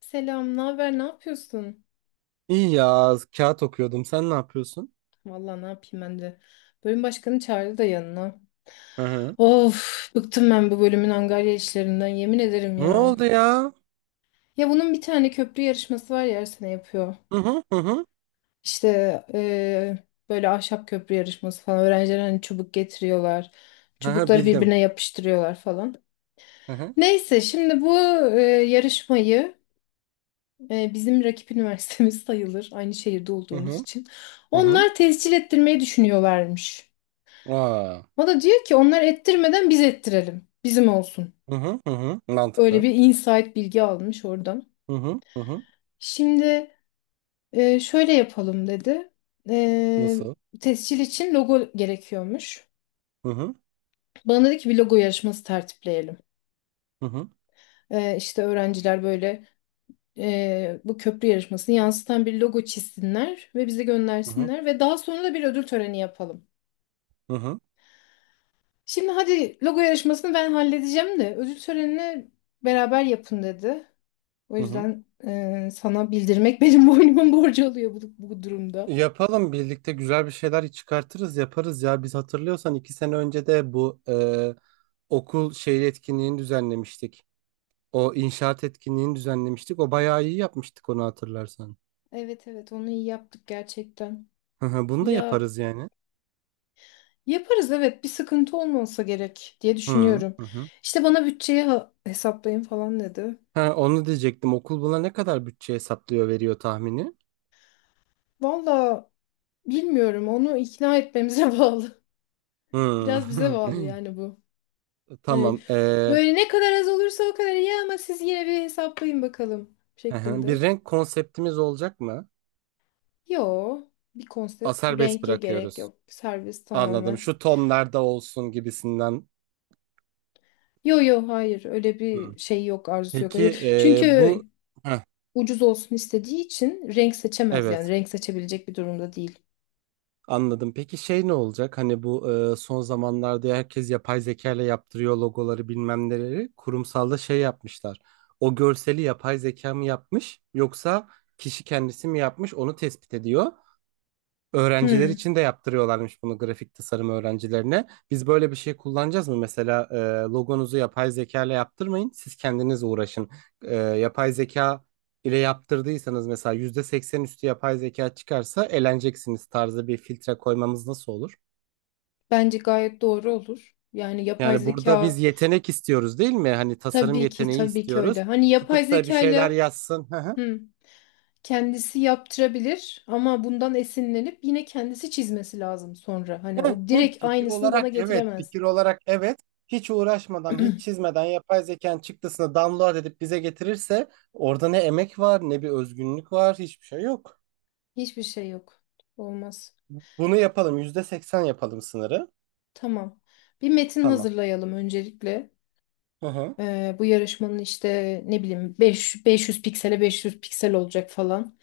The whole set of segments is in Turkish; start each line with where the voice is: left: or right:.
left: Selam, ne haber, ne yapıyorsun?
right: İyi ya kağıt okuyordum. Sen ne yapıyorsun?
left: Vallahi ne yapayım ben de. Bölüm başkanı çağırdı da yanına.
right: Hı hı.
left: Of, bıktım ben bu bölümün angarya işlerinden, yemin ederim
right: Ne
left: ya.
right: oldu ya?
left: Ya bunun bir tane köprü yarışması var ya her sene yapıyor.
right: Hı hı hı hı.
left: İşte eee, böyle ahşap köprü yarışması falan. Öğrenciler hani çubuk getiriyorlar.
right: Hı hı,
left: Çubukları
right: bildim.
left: birbirine yapıştırıyorlar falan.
right: Hı hı
left: Neyse şimdi bu yarışmayı bizim rakip üniversitemiz sayılır. Aynı şehirde
right: hı
left: olduğumuz
right: hı
left: için.
right: hı hı.
left: Onlar tescil ettirmeyi düşünüyorlarmış.
right: Aa.
left: O da diyor ki onlar ettirmeden biz ettirelim. Bizim olsun.
right: Hı hı hı hı.
left: Öyle
right: Mantıklı.
left: bir insight bilgi almış oradan.
right: Hı hı hı hı.
left: Şimdi şöyle yapalım dedi. E,
right: Nasıl?
left: Tescil için logo gerekiyormuş.
right: Hı hı
left: Bana dedi ki bir logo yarışması tertipleyelim.
right: hı hı
left: İşte öğrenciler böyle bu köprü yarışmasını yansıtan bir logo çizsinler ve bize
right: hı hı
left: göndersinler ve daha sonra da bir ödül töreni yapalım.
right: hı hı.
left: Şimdi hadi logo yarışmasını ben halledeceğim de ödül törenini beraber yapın dedi. O
right: Hı hı.
left: yüzden sana bildirmek benim boynumun borcu oluyor bu durumda.
right: Yapalım birlikte güzel bir şeyler çıkartırız yaparız ya. Biz hatırlıyorsan 2 sene önce de bu okul şey etkinliğini düzenlemiştik. O inşaat etkinliğini düzenlemiştik. O bayağı iyi yapmıştık onu hatırlarsan.
left: Evet onu iyi yaptık gerçekten.
right: Hı hı, bunu da
left: Ya
right: yaparız yani.
left: yaparız evet, bir sıkıntı olmasa gerek diye
right: Hı
left: düşünüyorum.
right: hı. Hı.
left: İşte bana bütçeyi hesaplayın falan dedi.
right: Ha, onu diyecektim. Okul buna ne kadar bütçe hesaplıyor, veriyor tahmini?
left: Valla bilmiyorum, onu ikna etmemize bağlı.
right: Hı.
left: Biraz bize bağlı yani bu. Hani
right: Tamam.
left: böyle ne kadar az olursa o kadar iyi ama siz yine bir hesaplayın bakalım
right: Hı hı. Bir
left: şeklinde.
right: renk konseptimiz olacak mı?
left: Yo, bir
right: A,
left: konsept
right: serbest
left: renge gerek
right: bırakıyoruz.
left: yok. Servis
right: Anladım.
left: tamamen.
right: Şu tonlarda olsun gibisinden.
left: Yo, hayır öyle
right: Hı.
left: bir şey yok, arzusu yok. Öyle-
right: Peki
left: Çünkü
right: bu Heh,
left: ucuz olsun istediği için renk seçemez, yani
right: evet.
left: renk seçebilecek bir durumda değil.
right: Anladım. Peki şey ne olacak? Hani bu son zamanlarda herkes yapay zeka ile yaptırıyor logoları bilmem neleri. Kurumsalda şey yapmışlar. O görseli yapay zeka mı yapmış yoksa kişi kendisi mi yapmış onu tespit ediyor. Öğrenciler
left: Hmm,
right: için de yaptırıyorlarmış bunu grafik tasarım öğrencilerine. Biz böyle bir şey kullanacağız mı? Mesela logonuzu yapay zeka ile yaptırmayın. Siz kendiniz uğraşın. Yapay zeka ile yaptırdıysanız mesela %80 üstü yapay zeka çıkarsa eleneceksiniz tarzı bir filtre koymamız nasıl olur?
left: bence gayet doğru olur. Yani yapay
right: Yani burada
left: zeka
right: biz yetenek istiyoruz değil mi? Hani tasarım
left: tabii ki
right: yeteneği
left: tabii ki
right: istiyoruz.
left: öyle. Hani yapay
right: Tutup da bir şeyler
left: zekayla
right: yazsın.
left: hmm, kendisi yaptırabilir ama bundan esinlenip yine kendisi çizmesi lazım sonra. Hani o direkt
right: Fikir
left: aynısını bana
right: olarak evet,
left: getiremez.
right: fikir olarak evet. Hiç uğraşmadan, hiç çizmeden yapay zekanın çıktısını download edip bize getirirse orada ne emek var, ne bir özgünlük var, hiçbir şey yok.
left: Hiçbir şey yok. Olmaz.
right: Bunu yapalım, %80 yapalım sınırı.
left: Tamam. Bir metin
right: Tamam.
left: hazırlayalım öncelikle.
right: Hı hı,
left: Bu yarışmanın işte ne bileyim 500 piksele 500 piksel olacak falan.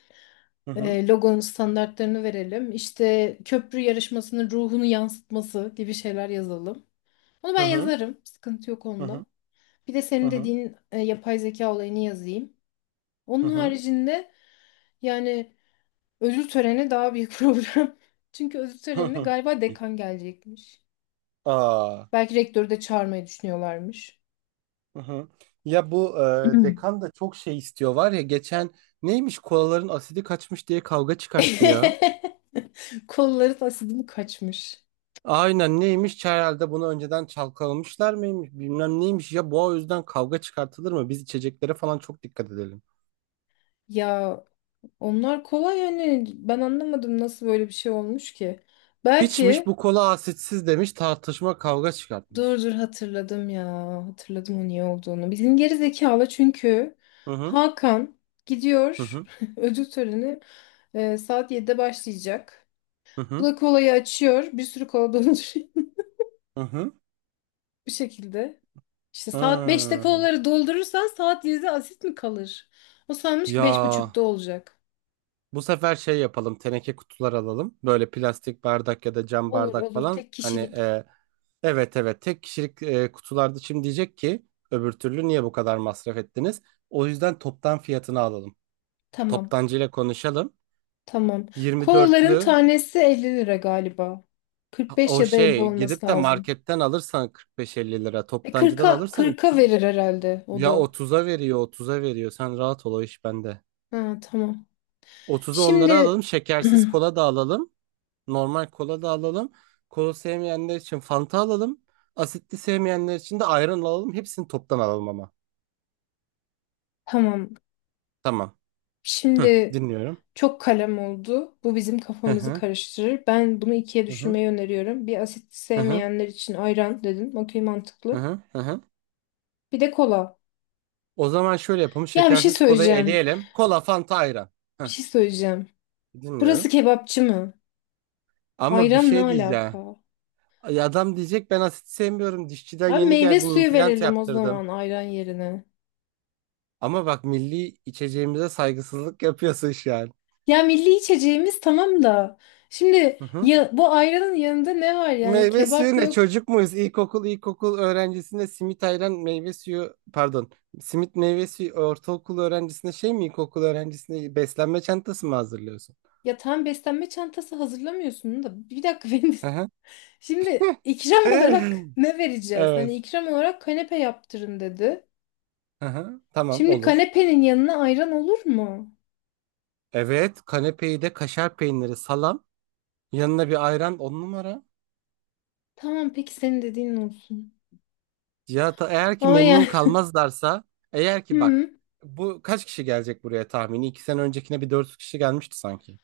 right: hı hı,
left: Logonun standartlarını verelim. İşte köprü yarışmasının ruhunu yansıtması gibi şeyler yazalım. Onu
right: hı
left: ben
right: hı,
left: yazarım. Sıkıntı yok
right: hı
left: onda.
right: hı,
left: Bir de
right: hı
left: senin
right: hı,
left: dediğin yapay zeka olayını yazayım.
right: hı
left: Onun
right: hı,
left: haricinde yani ödül töreni daha büyük problem. Çünkü ödül
right: hı
left: törenine
right: hı.
left: galiba dekan gelecekmiş.
right: Aa,
left: Belki rektörü de çağırmayı düşünüyorlarmış.
right: hı hı. Ya bu dekan da çok şey istiyor var ya, geçen neymiş kolaların asidi kaçmış diye kavga çıkarttı ya.
left: Kolları tasidini kaçmış.
right: Aynen, neymiş herhalde bunu önceden çalkalamışlar mıymış bilmem neymiş ya bu, o yüzden kavga çıkartılır mı, biz içeceklere falan çok dikkat edelim.
left: Ya onlar kolay, yani ben anlamadım nasıl böyle bir şey olmuş ki.
right: İçmiş
left: Belki
right: bu kola asitsiz demiş, tartışma kavga çıkartmış.
left: dur, hatırladım ya, hatırladım o niye olduğunu. Bizim geri zekalı çünkü
right: Hı hı
left: Hakan
right: hı
left: gidiyor,
right: hı
left: ödül töreni saat 7'de başlayacak.
right: hı
left: Bu
right: hı
left: da kolayı açıyor, bir sürü kola dolduruyor
right: hı. Hı.
left: bu şekilde. İşte saat 5'te
right: Hı.
left: kolaları doldurursan saat 7'de asit mi kalır? O sanmış ki beş
right: Ya
left: buçukta olacak.
right: bu sefer şey yapalım, teneke kutular alalım, böyle plastik bardak ya da cam
left: Olur
right: bardak
left: olur,
right: falan,
left: tek
right: hani
left: kişilik.
right: evet evet tek kişilik kutularda. Şimdi diyecek ki öbür türlü niye bu kadar masraf ettiniz, o yüzden toptan fiyatını alalım.
left: Tamam.
right: Toptancıyla konuşalım.
left: Tamam. Kolaların
right: 24'lü,
left: tanesi 50 lira galiba. 45
right: o
left: ya da 50
right: şey
left: olması
right: gidip de
left: lazım.
right: marketten alırsan 45-50 lira.
left: E
right: Toptancıdan
left: 40'a
right: alırsan 3
left: 40'a verir herhalde o
right: ya
left: da.
right: otuz'a veriyor, otuz'a veriyor. Sen rahat ol, o iş bende.
left: Ha, tamam.
right: 30'u onları
left: Şimdi
right: alalım. Şekersiz kola da alalım. Normal kola da alalım. Kola sevmeyenler için Fanta alalım. Asitli sevmeyenler için de ayran alalım. Hepsini toptan alalım ama.
left: tamam.
right: Tamam. Hı,
left: Şimdi
right: dinliyorum.
left: çok kalem oldu. Bu bizim
right: Hı
left: kafamızı
right: hı.
left: karıştırır. Ben bunu ikiye
right: Hı hı.
left: düşürmeyi öneriyorum. Bir, asit
right: Hı hı.
left: sevmeyenler için ayran dedim. Okey,
right: Hı
left: mantıklı.
right: hı. Hı hı.
left: Bir de kola.
right: O zaman şöyle yapalım.
left: Ya bir şey
right: Şekersiz kolayı
left: söyleyeceğim.
right: eleyelim. Kola, Fanta, ayran.
left: Bir
right: Hı.
left: şey söyleyeceğim. Burası
right: Dinliyorum.
left: kebapçı mı?
right: Ama bir
left: Ayran ne
right: şey diyeceğim.
left: alaka?
right: Ay, adam diyecek ben asit sevmiyorum, dişçiden
left: Abi
right: yeni
left: meyve
right: geldim
left: suyu
right: implant
left: verelim o
right: yaptırdım.
left: zaman ayran yerine.
right: Ama bak, milli içeceğimize saygısızlık yapıyorsun şu an.
left: Ya milli içeceğimiz tamam da. Şimdi
right: Hı hı.
left: ya, bu ayranın yanında ne var, yani
right: Meyve
left: kebap
right: suyu? Ne
left: yok.
right: çocuk muyuz? İlkokul öğrencisine simit ayran meyve suyu, pardon, simit meyve suyu, ortaokul öğrencisine şey mi, ilkokul öğrencisine beslenme çantası mı hazırlıyorsun?
left: Ya tam beslenme çantası hazırlamıyorsun da. Bir dakika benim.
right: Hı hı.
left: Şimdi ikram olarak ne vereceğiz? Hani
right: Evet.
left: ikram olarak kanepe yaptırın dedi.
right: Hı hı. Tamam,
left: Şimdi
right: olur.
left: kanepenin yanına ayran olur mu?
right: Evet, kanepeyi de kaşar peyniri salam yanına bir ayran, on numara.
left: Tamam, peki senin dediğin olsun.
right: Cihat, eğer ki
left: Ama
right: memnun
left: yani.
right: kalmazlarsa, eğer ki bak,
left: Hı.
right: bu kaç kişi gelecek buraya tahmini? 2 sene öncekine bir 400 kişi gelmişti sanki.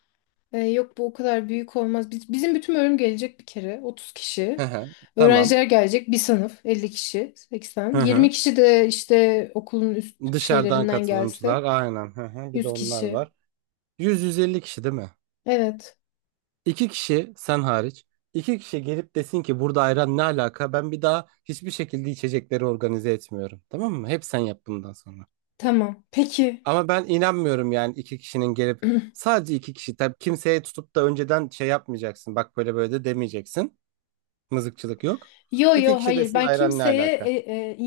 left: Yok bu o kadar büyük olmaz. Bizim bütün bölüm gelecek bir kere. 30
right: Hı
left: kişi.
right: hı, tamam.
left: Öğrenciler gelecek. Bir sınıf 50 kişi.
right: Hı
left: 80. 20
right: hı.
left: kişi de işte okulun üst
right: Dışarıdan
left: şeylerinden
right: katılımcılar,
left: gelse.
right: aynen. Hı hı. Bir de
left: 100
right: onlar
left: kişi.
right: var. 100-150 kişi değil mi?
left: Evet.
right: İki kişi sen hariç. İki kişi gelip desin ki burada ayran ne alaka, ben bir daha hiçbir şekilde içecekleri organize etmiyorum. Tamam mı? Hep sen yap bundan sonra.
left: Tamam. Peki.
right: Ama ben inanmıyorum yani iki kişinin gelip, sadece iki kişi. Tabii kimseye tutup da önceden şey yapmayacaksın. Bak böyle böyle de demeyeceksin. Mızıkçılık yok.
left: Yo
right: İki
left: yo
right: kişi
left: hayır.
right: desin
left: Ben
right: ayran ne
left: kimseye
right: alaka?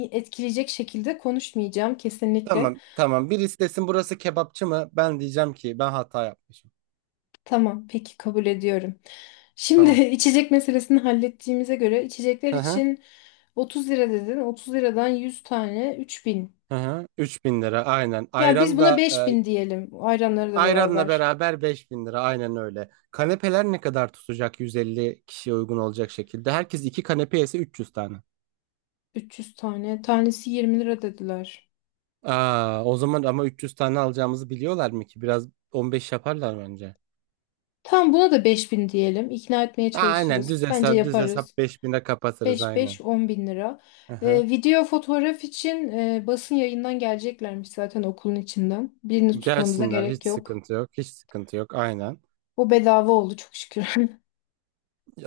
left: etkileyecek şekilde konuşmayacağım kesinlikle.
right: Tamam tamam, birisi desin burası kebapçı mı, ben diyeceğim ki ben hata yapmışım.
left: Tamam. Peki, kabul ediyorum. Şimdi
right: Tamam.
left: içecek meselesini hallettiğimize göre içecekler
right: Hı hı.
left: için 30 lira dedin. 30 liradan 100 tane, 3.000.
right: Hı hı. 3.000 lira aynen.
left: Ya biz
right: Ayran
left: buna
right: da
left: beş
right: e,
left: bin diyelim, ayranları da
right: ayranla
left: beraber.
right: beraber 5.000 lira, aynen öyle. Kanepeler ne kadar tutacak 150 kişiye uygun olacak şekilde? Herkes iki kanepe yese 300 tane.
left: 300 tane. Tanesi 20 lira dediler.
right: Aa, o zaman ama 300 tane alacağımızı biliyorlar mı ki? Biraz 15 yaparlar bence.
left: Tamam, buna da 5.000 diyelim. İkna etmeye
right: Aynen, düz
left: çalışırız. Bence
right: hesap düz
left: yaparız.
right: hesap 5.000'e kapatırız
left: 5,
right: aynen.
left: 5, 10 bin lira.
right: Aha.
left: Video fotoğraf için basın yayından geleceklermiş zaten, okulun içinden. Birini tutmamıza
right: Gelsinler,
left: gerek
right: hiç
left: yok.
right: sıkıntı yok. Hiç sıkıntı yok, aynen.
left: O bedava oldu çok şükür.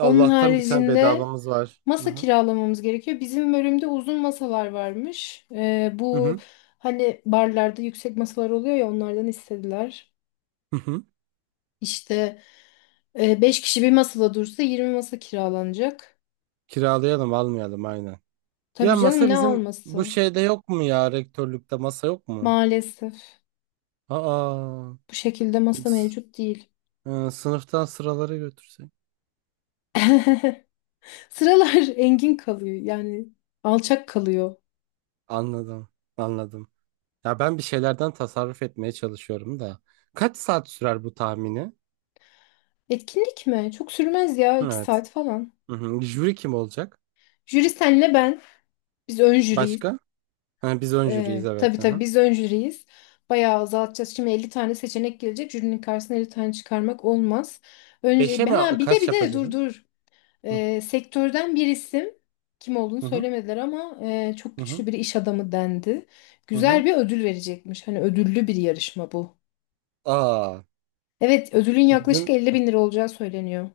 left: Onun
right: bir tane
left: haricinde
right: bedavamız var. Hı
left: masa
right: hı.
left: kiralamamız gerekiyor. Bizim bölümde uzun masalar varmış.
right: Hı
left: Bu
right: hı.
left: hani barlarda yüksek masalar oluyor ya, onlardan istediler.
right: Hı hı.
left: İşte 5 kişi bir masada dursa 20 masa kiralanacak.
right: Kiralayalım, almayalım aynen. Ya
left: Tabii canım,
right: masa
left: ne
right: bizim bu
left: alması?
right: şeyde yok mu ya, rektörlükte masa yok mu?
left: Maalesef
right: Aa,
left: bu şekilde masa
right: s-
left: mevcut değil.
right: sınıftan sıraları götürsek.
left: Sıralar engin kalıyor, yani alçak kalıyor.
right: Anladım. Anladım. Ya ben bir şeylerden tasarruf etmeye çalışıyorum da. Kaç saat sürer bu tahmini?
left: Etkinlik mi? Çok sürmez ya, 2
right: Evet.
left: saat falan.
right: Hı hı. Jüri kim olacak?
left: Jüri senle ben. Biz ön jüriyiz.
right: Başka? Ha, biz ön jüriyiz,
left: Ee,
right: evet.
left: tabii
right: Hı
left: tabii
right: hı.
left: biz ön jüriyiz. Bayağı azaltacağız. Şimdi 50 tane seçenek gelecek. Jürinin karşısına 50 tane çıkarmak olmaz. Önce
right: Beşe mi,
left: ha bir de
right: kaç
left: bir de
right: yapacağız?
left: dur.
right: Hı
left: Sektörden bir isim, kim olduğunu
right: hı
left: söylemediler ama çok
right: hı hı.
left: güçlü bir iş adamı dendi.
right: Hı hı.
left: Güzel bir ödül verecekmiş. Hani ödüllü bir yarışma bu.
right: Aa,
left: Evet, ödülün yaklaşık
right: bizim,
left: 50 bin lira olacağı söyleniyor.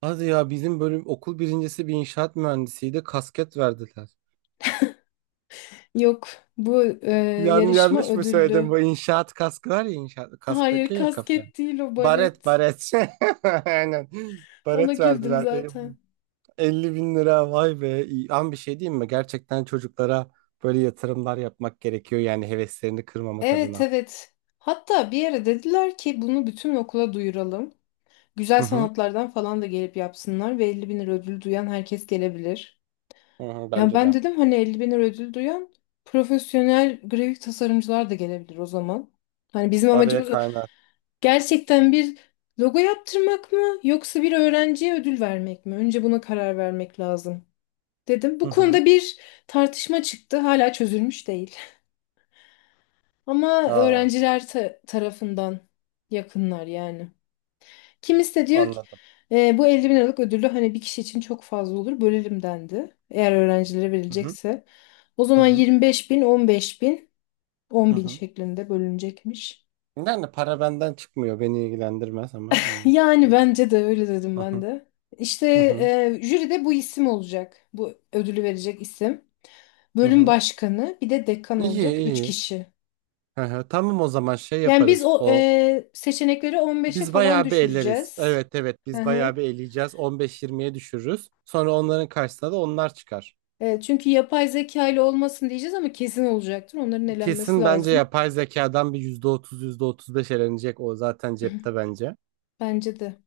right: hadi ya, bizim bölüm okul birincisi bir inşaat mühendisiydi. Kasket verdiler.
left: Yok, bu
right: Yani
left: yarışma
right: yanlış mı söyledim?
left: ödüllü.
right: Bu inşaat kaskı var ya, inşaat
left: Hayır,
right: kasktaki ya kafa.
left: kasket değil o,
right: Baret,
left: baret.
right: baret. Aynen.
left: Ona
right: Baret
left: güldüm
right: verdiler.
left: zaten.
right: 50 bin lira, vay be. İyi. Ama bir şey diyeyim mi? Gerçekten çocuklara böyle yatırımlar yapmak gerekiyor. Yani heveslerini kırmamak
left: Evet
right: adına.
left: evet. Hatta bir yere dediler ki bunu bütün okula duyuralım. Güzel
right: Hı hı.
left: sanatlardan falan da gelip yapsınlar ve 50 bin lira ödül duyan herkes gelebilir.
right: Hı hı,
left: Ya
right: bence
left: ben
right: de.
left: dedim hani 50 bin lira ödül duyan profesyonel grafik tasarımcılar da gelebilir o zaman. Hani bizim
right: Araya
left: amacımız o-
right: kaynar.
left: gerçekten bir logo yaptırmak mı yoksa bir öğrenciye ödül vermek mi? Önce buna karar vermek lazım dedim.
right: Hı
left: Bu
right: hı.
left: konuda bir tartışma çıktı. Hala çözülmüş değil. Ama
right: Aa,
left: öğrenciler tarafından yakınlar yani. Kimisi de diyor ki:
right: anladım.
left: "E, bu 50 bin liralık ödülü hani bir kişi için çok fazla olur, bölelim" dendi. Eğer öğrencilere
right: Hı hı.
left: verilecekse. O
right: Hı
left: zaman
right: hı.
left: 25 bin, 15 bin,
right: Hı
left: 10 bin
right: hı.
left: şeklinde bölünecekmiş.
right: Yani para benden çıkmıyor, beni ilgilendirmez ama. Hani. Hı
left: Yani bence de öyle dedim ben
right: hı.
left: de. İşte
right: Hı hı.
left: jüride bu isim olacak. Bu ödülü verecek isim.
right: Hı
left: Bölüm
right: hı.
left: başkanı, bir de dekan
right: İyi,
left: olacak. 3
right: iyi.
left: kişi.
right: Hı hı. Tamam, o zaman şey
left: Yani biz
right: yaparız.
left: o
right: O,
left: seçenekleri 15'e
right: biz
left: falan
right: bayağı bir elleriz.
left: düşüreceğiz.
right: Evet evet,
left: Hı
right: biz bayağı
left: hı.
right: bir eleyeceğiz. 15-20'ye düşürürüz. Sonra onların karşısına da onlar çıkar.
left: Çünkü yapay zeka ile olmasın diyeceğiz ama kesin olacaktır. Onların elenmesi
right: Kesin, bence
left: lazım.
right: yapay zekadan bir yüzde otuz yüzde otuz beş elenecek, o zaten cepte bence.
left: Bence de.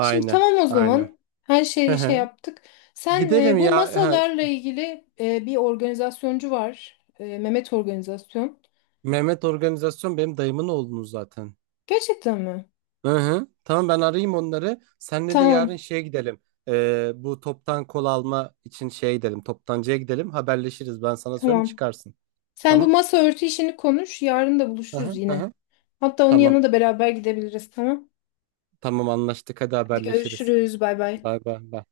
left: Şimdi tamam o
right: aynen.
left: zaman. Her
right: Hı
left: şeyi şey
right: hı.
left: yaptık. Sen
right: Gidelim
left: bu
right: ya. Ha,
left: masalarla ilgili bir organizasyoncu var. E, Mehmet Organizasyon.
right: Mehmet Organizasyon benim dayımın oğlunuz zaten.
left: Gerçekten mi?
right: Hı hı. Tamam, ben arayayım onları. Senle de yarın
left: Tamam,
right: şeye gidelim. Bu toptan kol alma için şeye gidelim. Toptancıya gidelim. Haberleşiriz. Ben sana söyleyeyim,
left: tamam.
right: çıkarsın.
left: Sen bu
right: Tamam.
left: masa örtü işini konuş. Yarın da
right: Hı hı,
left: buluşuruz
right: hı
left: yine.
right: hı.
left: Hatta onun
right: Tamam.
left: yanına da beraber gidebiliriz, tamam?
right: Tamam, anlaştık. Hadi
left: Hadi
right: haberleşiriz.
left: görüşürüz. Bay bay.
right: Bay bay. Bay.